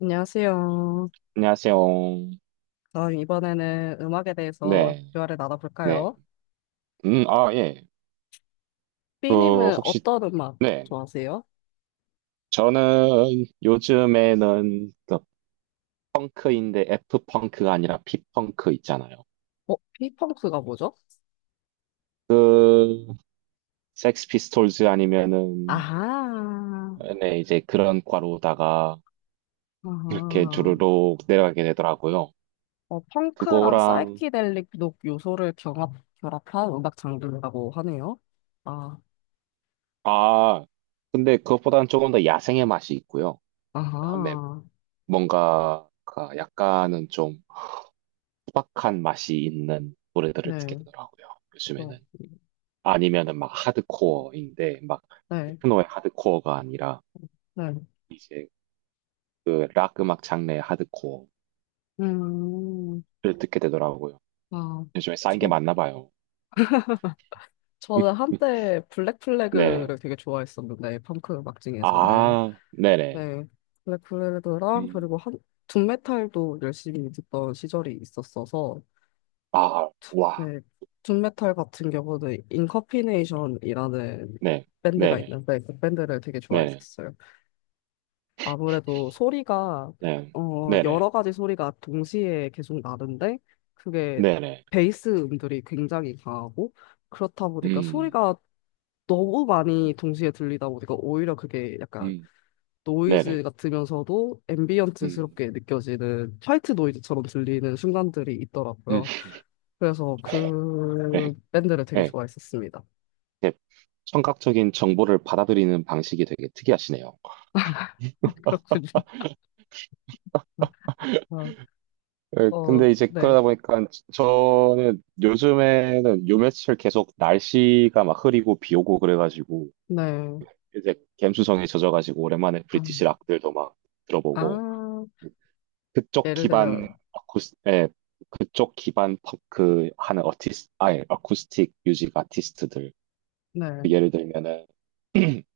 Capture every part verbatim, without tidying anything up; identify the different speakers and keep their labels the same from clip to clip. Speaker 1: 안녕하세요.
Speaker 2: 안녕하세요.
Speaker 1: 그럼 이번에는 음악에 대해서
Speaker 2: 네,
Speaker 1: 대화를
Speaker 2: 네.
Speaker 1: 나눠볼까요?
Speaker 2: 음, 아, 예. 그,
Speaker 1: B님은
Speaker 2: 혹시,
Speaker 1: 어떤 음악
Speaker 2: 네.
Speaker 1: 좋아하세요?
Speaker 2: 저는 요즘에는 그 펑크인데 F펑크가 아니라 P펑크 있잖아요.
Speaker 1: 어, B펑크가 뭐죠?
Speaker 2: 그, 섹스 피스톨즈 아니면은,
Speaker 1: 아하,
Speaker 2: 네, 이제 그런 과로다가 이렇게
Speaker 1: 아하.
Speaker 2: 주르륵 내려가게 되더라고요.
Speaker 1: 어, 펑크랑
Speaker 2: 그거랑,
Speaker 1: 사이키델릭 녹 요소를 경합, 결합한 음악 장르라고 하네요. 아,
Speaker 2: 아, 근데 그것보다는 조금 더 야생의 맛이 있고요. 그다음에
Speaker 1: 아하.
Speaker 2: 뭔가, 약간은 좀, 소박한 맛이 있는 노래들을 듣게
Speaker 1: 네,
Speaker 2: 되더라고요.
Speaker 1: 그렇군요.
Speaker 2: 요즘에는. 아니면은 막 하드코어인데 막
Speaker 1: 네,
Speaker 2: 테크노의 하드코어가 아니라
Speaker 1: 네.
Speaker 2: 이제 그 락 음악 장르의 하드코어를
Speaker 1: 음,
Speaker 2: 듣게 되더라고요.
Speaker 1: 아,
Speaker 2: 요즘에 쌓인 게
Speaker 1: 저,
Speaker 2: 많나 봐요. 네.
Speaker 1: 저는 한때
Speaker 2: 네.
Speaker 1: 블랙플래그를 되게 좋아했었는데, 펑크 음악 중에서는.
Speaker 2: 아, 네네.
Speaker 1: 네. 블랙플래그랑
Speaker 2: 음.
Speaker 1: 그리고 한, 둠메탈도 열심히 듣던 시절이 있었어서,
Speaker 2: 아, 와.
Speaker 1: 네. 둠메탈 같은 경우는 인커피네이션이라는
Speaker 2: 네.
Speaker 1: 밴드가
Speaker 2: 네네.
Speaker 1: 있는데, 그 밴드를 되게
Speaker 2: 네네.
Speaker 1: 좋아했었어요. 아무래도 소리가,
Speaker 2: 네.
Speaker 1: 어,
Speaker 2: 네네.
Speaker 1: 여러 가지 소리가 동시에 계속 나는데, 그게
Speaker 2: 네네.
Speaker 1: 베이스 음들이 굉장히 강하고, 그렇다 보니까
Speaker 2: 음.
Speaker 1: 소리가 너무
Speaker 2: 음.
Speaker 1: 많이 동시에 들리다 보니까 오히려 그게 약간
Speaker 2: 음.
Speaker 1: 노이즈
Speaker 2: 네네.
Speaker 1: 같으면서도
Speaker 2: 음.
Speaker 1: 앰비언트스럽게 느껴지는 화이트 노이즈처럼 들리는 순간들이
Speaker 2: 음.
Speaker 1: 있더라고요. 그래서 그 밴드를 되게
Speaker 2: 네.
Speaker 1: 좋아했었습니다.
Speaker 2: 이렇게 청각적인 정보를 받아들이는 방식이 되게 특이하시네요.
Speaker 1: 그렇군요. 어,
Speaker 2: 예,
Speaker 1: 어,
Speaker 2: 근데 이제
Speaker 1: 네,
Speaker 2: 그러다 보니까 저는 요즘에는 요 며칠 계속 날씨가 막 흐리고 비 오고 그래가지고
Speaker 1: 네.
Speaker 2: 이제 갬수성에 젖어가지고 오랜만에
Speaker 1: 아,
Speaker 2: 브리티시 락들도 막 들어보고
Speaker 1: 아,
Speaker 2: 그쪽
Speaker 1: 예를
Speaker 2: 기반
Speaker 1: 들면,
Speaker 2: 아쿠스, 예, 그쪽 기반 펑크 하는 어티스, 아예 어쿠스틱 뮤직 아티스트들 그
Speaker 1: 네,
Speaker 2: 예를 들면은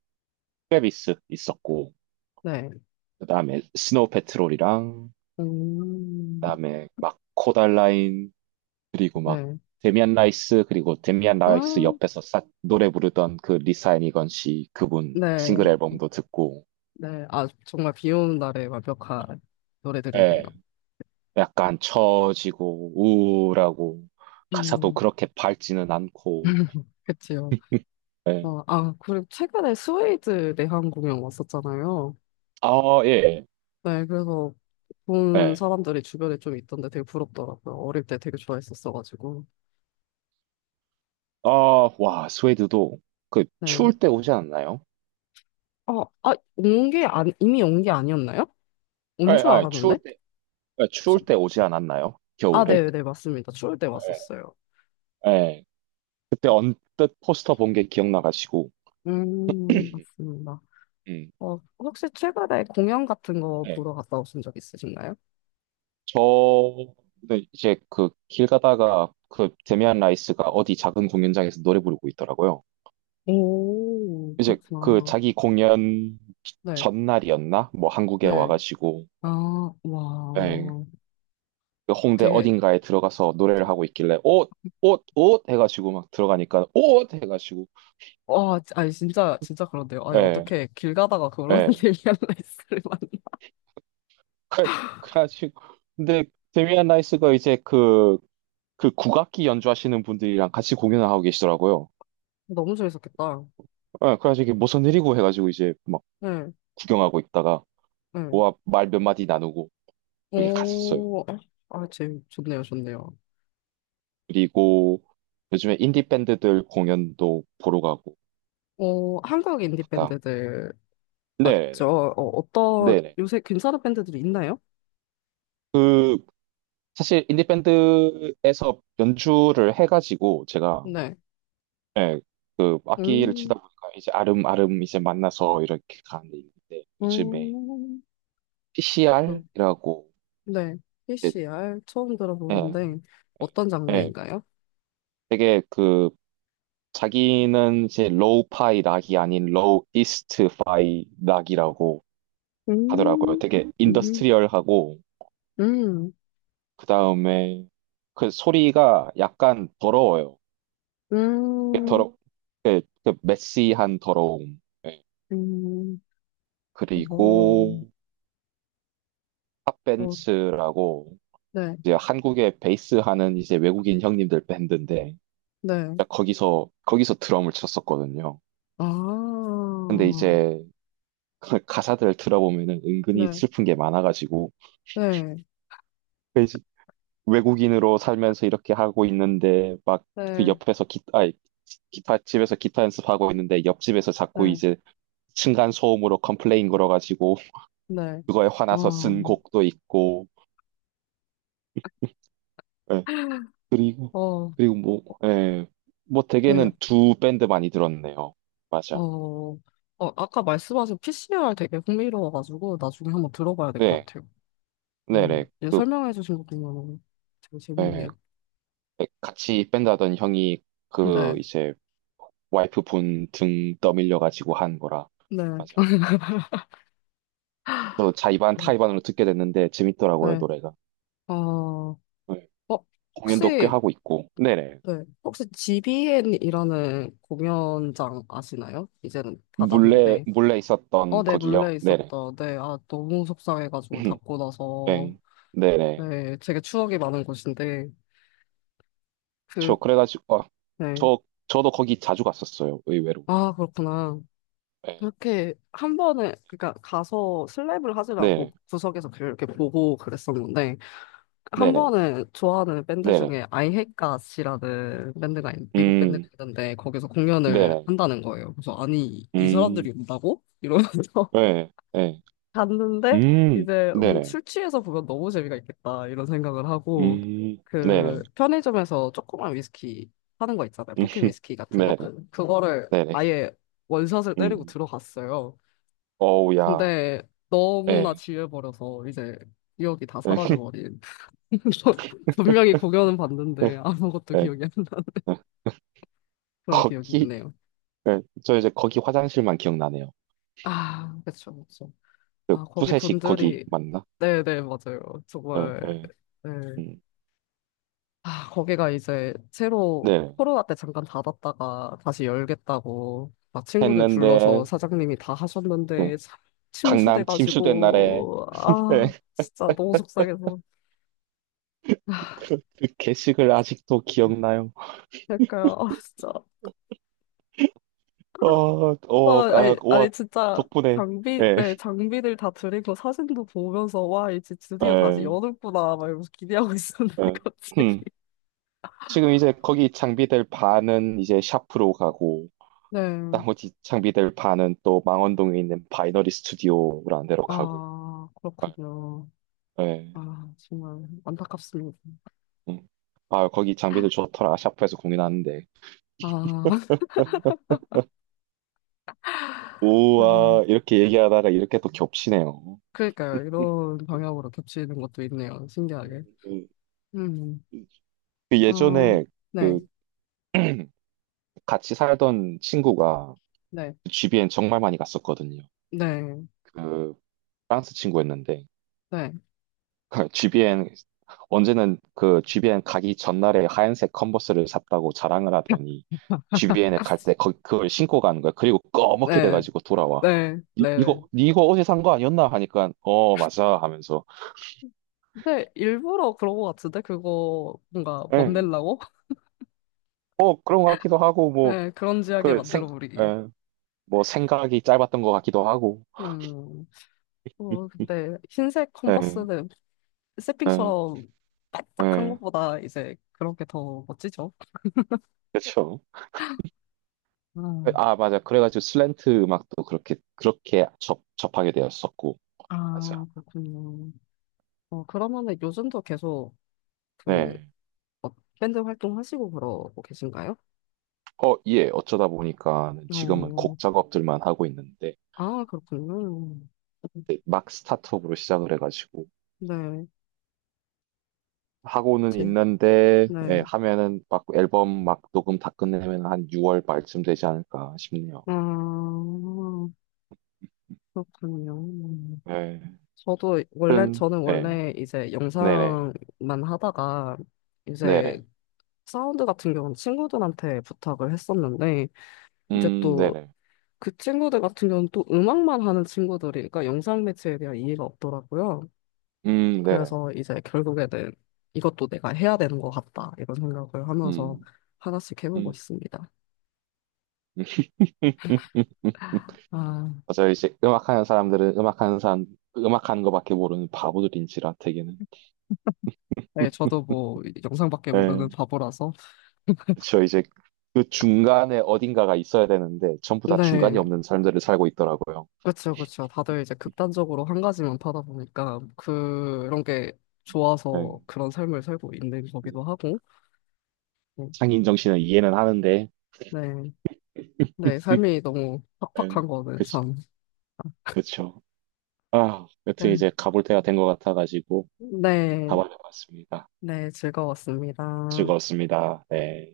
Speaker 2: 트래비스 있었고
Speaker 1: 네,
Speaker 2: 그다음에 스노우 패트롤이랑
Speaker 1: 음,
Speaker 2: 그다음에 막 코달라인 그리고 막
Speaker 1: 네,
Speaker 2: 데미안 라이스 그리고 데미안
Speaker 1: 아,
Speaker 2: 라이스 옆에서 싹 노래 부르던 그 리사 애니건 씨 그분 싱글
Speaker 1: 네,
Speaker 2: 앨범도 듣고
Speaker 1: 네. 아, 정말 비 오는 날에 완벽한 노래들이네요.
Speaker 2: 예 약간 처지고 우울하고 가사도
Speaker 1: 음,
Speaker 2: 그렇게 밝지는 않고
Speaker 1: 그치요.
Speaker 2: 예.
Speaker 1: 어, 아, 그리고 최근에 스웨이드 내한 공연 왔었잖아요.
Speaker 2: 아, 예.
Speaker 1: 네, 그래서
Speaker 2: 예.
Speaker 1: 본
Speaker 2: 예.
Speaker 1: 사람들이 주변에 좀 있던데 되게 부럽더라고요. 어릴 때 되게 좋아했었어가지고.
Speaker 2: 아, 와, 스웨드도 그
Speaker 1: 네.
Speaker 2: 추울 때 오지 않았나요?
Speaker 1: 어, 아, 온 게, 안, 이미 온 게 아니었나요?
Speaker 2: 예,
Speaker 1: 온 줄
Speaker 2: 아,
Speaker 1: 알았는데?
Speaker 2: 추울 때 예, 추울
Speaker 1: 저-
Speaker 2: 때 오지 않았나요?
Speaker 1: 아,
Speaker 2: 겨울에?
Speaker 1: 네, 네, 맞습니다. 추울 때 왔었어요.
Speaker 2: 예. 예. 그때 언뜻 포스터 본 게 기억나가지고
Speaker 1: 음, 맞습니다.
Speaker 2: 음.
Speaker 1: 어, 혹시 최근에 공연 같은 거
Speaker 2: 예.
Speaker 1: 보러 갔다 오신 적 있으신가요?
Speaker 2: 저는 이제 그 길 가다가 그 데미안 라이스가 어디 작은 공연장에서 노래 부르고 있더라고요.
Speaker 1: 오,
Speaker 2: 이제 그
Speaker 1: 그렇구나.
Speaker 2: 자기 공연
Speaker 1: 네,
Speaker 2: 전날이었나? 뭐 한국에
Speaker 1: 네.
Speaker 2: 와가지고
Speaker 1: 아,
Speaker 2: 예,
Speaker 1: 와.
Speaker 2: 그 홍대
Speaker 1: 되게
Speaker 2: 어딘가에 들어가서 노래를 하고 있길래 옷, 옷, 옷 해가지고 막 들어가니까 옷 해가지고
Speaker 1: 와, 아니, 진짜, 진짜 그런데요. 아니,
Speaker 2: 예,
Speaker 1: 어떻게 길 가다가 그런
Speaker 2: 예.
Speaker 1: 데이안 라이스를 만나.
Speaker 2: 그래- 그래가지고 근데 데미안 라이스가 이제 그, 그 국악기 연주하시는 분들이랑 같이 공연을 하고 계시더라고요.
Speaker 1: 너무 재밌었겠다.
Speaker 2: 예, 그래가지고 이게 무슨 일이고 해가지고 이제 막
Speaker 1: 네,
Speaker 2: 구경하고 있다가
Speaker 1: 네.
Speaker 2: 모아 말 몇 마디 나누고 그렇게 갔었어요.
Speaker 1: 오, 아, 재밌, 좋네요, 좋네요.
Speaker 2: 그리고 요즘에 인디 밴드들 공연도 보러 가고
Speaker 1: 어, 한국 인디
Speaker 2: 갔다.
Speaker 1: 밴드들 맞죠?
Speaker 2: 네네
Speaker 1: 어, 어떤,
Speaker 2: 네네.
Speaker 1: 요새 괜찮은 밴드들이 있나요?
Speaker 2: 그 사실 인디 밴드에서 연주를 해가지고 제가
Speaker 1: 네.
Speaker 2: 예, 그 악기를
Speaker 1: 음,
Speaker 2: 치다 보니까 이제 아름아름 이제 만나서 이렇게 가는 데 있는데 요즘에
Speaker 1: 음, 어,
Speaker 2: 피씨알이라고
Speaker 1: 네.
Speaker 2: 이제
Speaker 1: 피시알 처음
Speaker 2: 예,
Speaker 1: 들어보는데, 어떤
Speaker 2: 예,
Speaker 1: 장르인가요?
Speaker 2: 되게 그 자기는 이제 로우 파이 락이 아닌 로우 이스트 파이 락이라고 하더라고요.
Speaker 1: 음,
Speaker 2: 되게
Speaker 1: 음,
Speaker 2: 인더스트리얼하고
Speaker 1: 음,
Speaker 2: 그 다음에 그 소리가 약간 더러워요. 이게
Speaker 1: 음,
Speaker 2: 더러 그, 그 메시한 더러움. 예.
Speaker 1: 음, 어,
Speaker 2: 그리고
Speaker 1: 어,
Speaker 2: 팝벤츠라고
Speaker 1: 네,
Speaker 2: 이제 한국에 베이스 하는 이제 외국인 형님들 밴드인데
Speaker 1: 네.
Speaker 2: 거기서 거기서 드럼을 쳤었거든요.
Speaker 1: 아,
Speaker 2: 근데 이제 그 가사들을 들어보면은 은근히
Speaker 1: 네,
Speaker 2: 슬픈 게 많아가지고
Speaker 1: 네,
Speaker 2: 외국인으로 살면서 이렇게 하고 있는데 막 그
Speaker 1: 네,
Speaker 2: 옆에서 기타 아니, 기타 집에서 기타 연습하고 있는데 옆집에서 자꾸
Speaker 1: 네,
Speaker 2: 이제 층간 소음으로 컴플레인 걸어가지고
Speaker 1: 네.
Speaker 2: 그거에 화나서 쓴
Speaker 1: 어,
Speaker 2: 곡도 있고 예. 그리고
Speaker 1: 어,
Speaker 2: 그리고 뭐 예. 뭐
Speaker 1: 네,
Speaker 2: 대개는 두 밴드 많이 들었네요.
Speaker 1: 어,
Speaker 2: 맞아.
Speaker 1: 어, 아까 말씀하신 피시알 되게 흥미로워가지고 나중에 한번 들어봐야 될 것
Speaker 2: 네.
Speaker 1: 같아요. 어,
Speaker 2: 네네.
Speaker 1: 이제
Speaker 2: 그
Speaker 1: 설명해주신 것도 너무 되게
Speaker 2: 예.
Speaker 1: 재밌네요.
Speaker 2: 네, 같이 밴드 하던 형이 그
Speaker 1: 네,
Speaker 2: 이제 와이프 분 등 떠밀려 가지고 한 거라.
Speaker 1: 네,
Speaker 2: 맞아. 저 자이반
Speaker 1: 네.
Speaker 2: 타이반으로 듣게 됐는데 재밌더라고요,
Speaker 1: 네.
Speaker 2: 노래가.
Speaker 1: 어, 어,
Speaker 2: 네. 공연도 꽤
Speaker 1: 혹시,
Speaker 2: 하고 있고. 네네.
Speaker 1: 네, 혹시 지비엔이라는 공연장 아시나요? 이제는 다
Speaker 2: 몰래,
Speaker 1: 났는데.
Speaker 2: 몰래 있었던
Speaker 1: 어, 네,
Speaker 2: 거기요.
Speaker 1: 몰래
Speaker 2: 네네.
Speaker 1: 있었다. 네, 아, 너무 속상해가지고 닫고 나서.
Speaker 2: 네. 네네.
Speaker 1: 네, 되게 추억이 많은 곳인데. 그,
Speaker 2: 저 그래가지고, 아,
Speaker 1: 네.
Speaker 2: 저, 저도 거기 자주 갔었어요, 의외로.
Speaker 1: 아, 그렇구나.
Speaker 2: 예.
Speaker 1: 그렇게 한 번에, 그러니까 가서 슬랩을 하질 않고
Speaker 2: 네.
Speaker 1: 구석에서 그렇게 보고 그랬었는데, 한
Speaker 2: 네네.
Speaker 1: 번은 좋아하는 밴드
Speaker 2: 네네. 네네.
Speaker 1: 중에 I Hate Gods이라는 밴드가, 있- 미국 밴드가
Speaker 2: 음,
Speaker 1: 있는데, 거기서 공연을
Speaker 2: 네네.
Speaker 1: 한다는 거예요. 그래서, 아니, 이 사람들이
Speaker 2: 음,
Speaker 1: 온다고? 이러면서.
Speaker 2: 네. 네.
Speaker 1: 갔는데
Speaker 2: 음,
Speaker 1: 이제 음,
Speaker 2: 네네.
Speaker 1: 술 취해서 보면 너무 재미가 있겠다 이런 생각을 하고
Speaker 2: 음, 네네.
Speaker 1: 그 편의점에서 조그만 위스키 파는 거 있잖아요.
Speaker 2: 음,
Speaker 1: 포켓 위스키 같은 거,
Speaker 2: 네네.
Speaker 1: 그거를
Speaker 2: 네네.
Speaker 1: 아예 원샷을 때리고
Speaker 2: 음,
Speaker 1: 들어갔어요.
Speaker 2: 어우, 야.
Speaker 1: 근데 너무나
Speaker 2: 네.
Speaker 1: 지혜버려서 이제 기억이 다 사라져버린, 분명히 공연은
Speaker 2: 네.
Speaker 1: 봤는데 아무것도
Speaker 2: 네.
Speaker 1: 기억이 안 나. 그런 기억이
Speaker 2: 거기,
Speaker 1: 있네요.
Speaker 2: 예, 저 이제 거기 화장실만 기억나네요.
Speaker 1: 아, 그쵸, 그쵸.
Speaker 2: 그
Speaker 1: 아, 거기
Speaker 2: 푸세식 거기
Speaker 1: 분들이,
Speaker 2: 맞나?
Speaker 1: 네네 맞아요,
Speaker 2: 예,
Speaker 1: 정말.
Speaker 2: 예,
Speaker 1: 네.
Speaker 2: 음,
Speaker 1: 아, 거기가 이제 새로
Speaker 2: 네.
Speaker 1: 코로나 때 잠깐 닫았다가 다시 열겠다고 막 친구들 불러서
Speaker 2: 했는데,
Speaker 1: 사장님이 다 하셨는데
Speaker 2: 예,
Speaker 1: 참
Speaker 2: 강남 침수된 날에,
Speaker 1: 침수돼가지고
Speaker 2: 예,
Speaker 1: 아 진짜 너무 속상해서.
Speaker 2: 그, 그 개식을 아직도 기억나요.
Speaker 1: 그러니까 아 진짜.
Speaker 2: 어,
Speaker 1: 아
Speaker 2: 어, 아,
Speaker 1: 아니
Speaker 2: 와,
Speaker 1: 아니 진짜
Speaker 2: 덕분에,
Speaker 1: 장비
Speaker 2: 예,
Speaker 1: 네 장비들 다 드리고 사진도 보면서 와 이제 드디어 다시
Speaker 2: 예,
Speaker 1: 여는구나 막 이러면서 기대하고 있었는데
Speaker 2: 예.
Speaker 1: 갑자기.
Speaker 2: 음, 지금 이제 거기 장비될 반은 이제 샤프로 가고,
Speaker 1: 네.
Speaker 2: 나머지 장비될 반은 또 망원동에 있는 바이너리 스튜디오라는 데로 가고,
Speaker 1: 아,
Speaker 2: 예.
Speaker 1: 그렇군요.
Speaker 2: 예.
Speaker 1: 아, 정말 안타깝습니다.
Speaker 2: 응. 아, 거기 장비들 좋더라. 샤프에서 공연하는데.
Speaker 1: 아, 아.
Speaker 2: 우와, 이렇게 얘기하다가 이렇게 또 겹치네요.
Speaker 1: 그러니까요. 이런 방향으로 겹치는 것도 있네요. 신기하게.
Speaker 2: 음,
Speaker 1: 음,
Speaker 2: 그
Speaker 1: 어,
Speaker 2: 예전에 그
Speaker 1: 네,
Speaker 2: 같이 살던 친구가
Speaker 1: 네,
Speaker 2: 그 지비엔 정말 많이 갔었거든요.
Speaker 1: 네,
Speaker 2: 그 프랑스 친구였는데
Speaker 1: 네.
Speaker 2: 지비엔 언제는 그 지비엔 가기 전날에 하얀색 컨버스를 샀다고 자랑을 하더니 지비엔에 갈 때 그걸 신고 가는 거야. 그리고 꺼멓게
Speaker 1: 네,
Speaker 2: 돼가지고 돌아와.
Speaker 1: 네,
Speaker 2: 니-
Speaker 1: 네. 네.
Speaker 2: 이거 니 이거 어제 산 거 아니었나 하니까 어 맞아 하면서
Speaker 1: 근데 일부러 그런 것 같은데? 그거 뭔가
Speaker 2: 예.
Speaker 1: 멋내려고?
Speaker 2: 뭐 그런 것 같기도 하고 뭐
Speaker 1: 네, 그런지하게
Speaker 2: 그 생,
Speaker 1: 만들어 버리기.
Speaker 2: 예. 뭐 생각이 짧았던 것 같기도 하고.
Speaker 1: 음, 어, 근데 흰색
Speaker 2: 예.
Speaker 1: 컨버스는
Speaker 2: 예.
Speaker 1: 세핑처럼 반짝한
Speaker 2: 예.
Speaker 1: 것보다 이제 그런 게 더 멋지죠?
Speaker 2: 그렇죠.
Speaker 1: 음,
Speaker 2: 아, 맞아. 그래가지고 슬랜트 음악도 그렇게 그렇게 접 접하게 되었었고. 맞아.
Speaker 1: 아, 그렇군요. 어, 그러면은 요즘도 계속 그
Speaker 2: 네.
Speaker 1: 어, 밴드 활동하시고 그러고 계신가요?
Speaker 2: 어, 예. 어쩌다 보니까는 지금은
Speaker 1: 어,
Speaker 2: 곡 작업들만 하고 있는데
Speaker 1: 아, 그렇군요.
Speaker 2: 이제 막 스타트업으로 시작을 해가지고
Speaker 1: 네,
Speaker 2: 하고는
Speaker 1: 제,
Speaker 2: 있는데 예,
Speaker 1: 네.
Speaker 2: 하면은 막 앨범 막 녹음 다 끝내면 한 유월 말쯤 되지 않을까 싶네요.
Speaker 1: 아, 그렇군요.
Speaker 2: 예.
Speaker 1: 저도 원래,
Speaker 2: 하여튼,
Speaker 1: 저는
Speaker 2: 예.
Speaker 1: 원래 이제
Speaker 2: 네네.
Speaker 1: 영상만 하다가
Speaker 2: 네네.
Speaker 1: 이제 사운드 같은 경우는 친구들한테 부탁을 했었는데 이제
Speaker 2: 음,
Speaker 1: 또
Speaker 2: 네네.
Speaker 1: 그 친구들 같은 경우는 또 음악만 하는 친구들이, 그러니까 영상 매체에 대한 이해가 없더라고요.
Speaker 2: 음, 네네.
Speaker 1: 그래서 이제 결국에는 이것도 내가 해야 되는 것 같다, 이런 생각을 하면서
Speaker 2: 음,
Speaker 1: 하나씩 해보고
Speaker 2: 음.
Speaker 1: 있습니다. 아,
Speaker 2: 맞아요. 이제 음악하는 사람들은 음악하는 사람, 음악하는 것밖에 모르는 바보들인지라 되게는.
Speaker 1: 네, 저도 뭐 영상밖에
Speaker 2: 네.
Speaker 1: 모르는 바보라서.
Speaker 2: 그쵸. 이제 그 중간에 어딘가가 있어야 되는데 전부 다 중간이
Speaker 1: 네,
Speaker 2: 없는 삶들을 살고 있더라고요.
Speaker 1: 그쵸, 그쵸. 다들 이제 극단적으로 한 가지만 파다 보니까 그런 게
Speaker 2: 네.
Speaker 1: 좋아서 그런 삶을 살고 있는 거기도 하고.
Speaker 2: 인 정신은 이해는 하는데.
Speaker 1: 네, 네, 삶이 너무 팍팍한
Speaker 2: 네.
Speaker 1: 거는
Speaker 2: 그치.
Speaker 1: 참.
Speaker 2: 그쵸. 아,
Speaker 1: 네,
Speaker 2: 여튼 이제 가볼 때가 된 것 같아가지고
Speaker 1: 네,
Speaker 2: 가봐야 겠습니다
Speaker 1: 네, 즐거웠습니다.
Speaker 2: 즐거웠습니다. 네.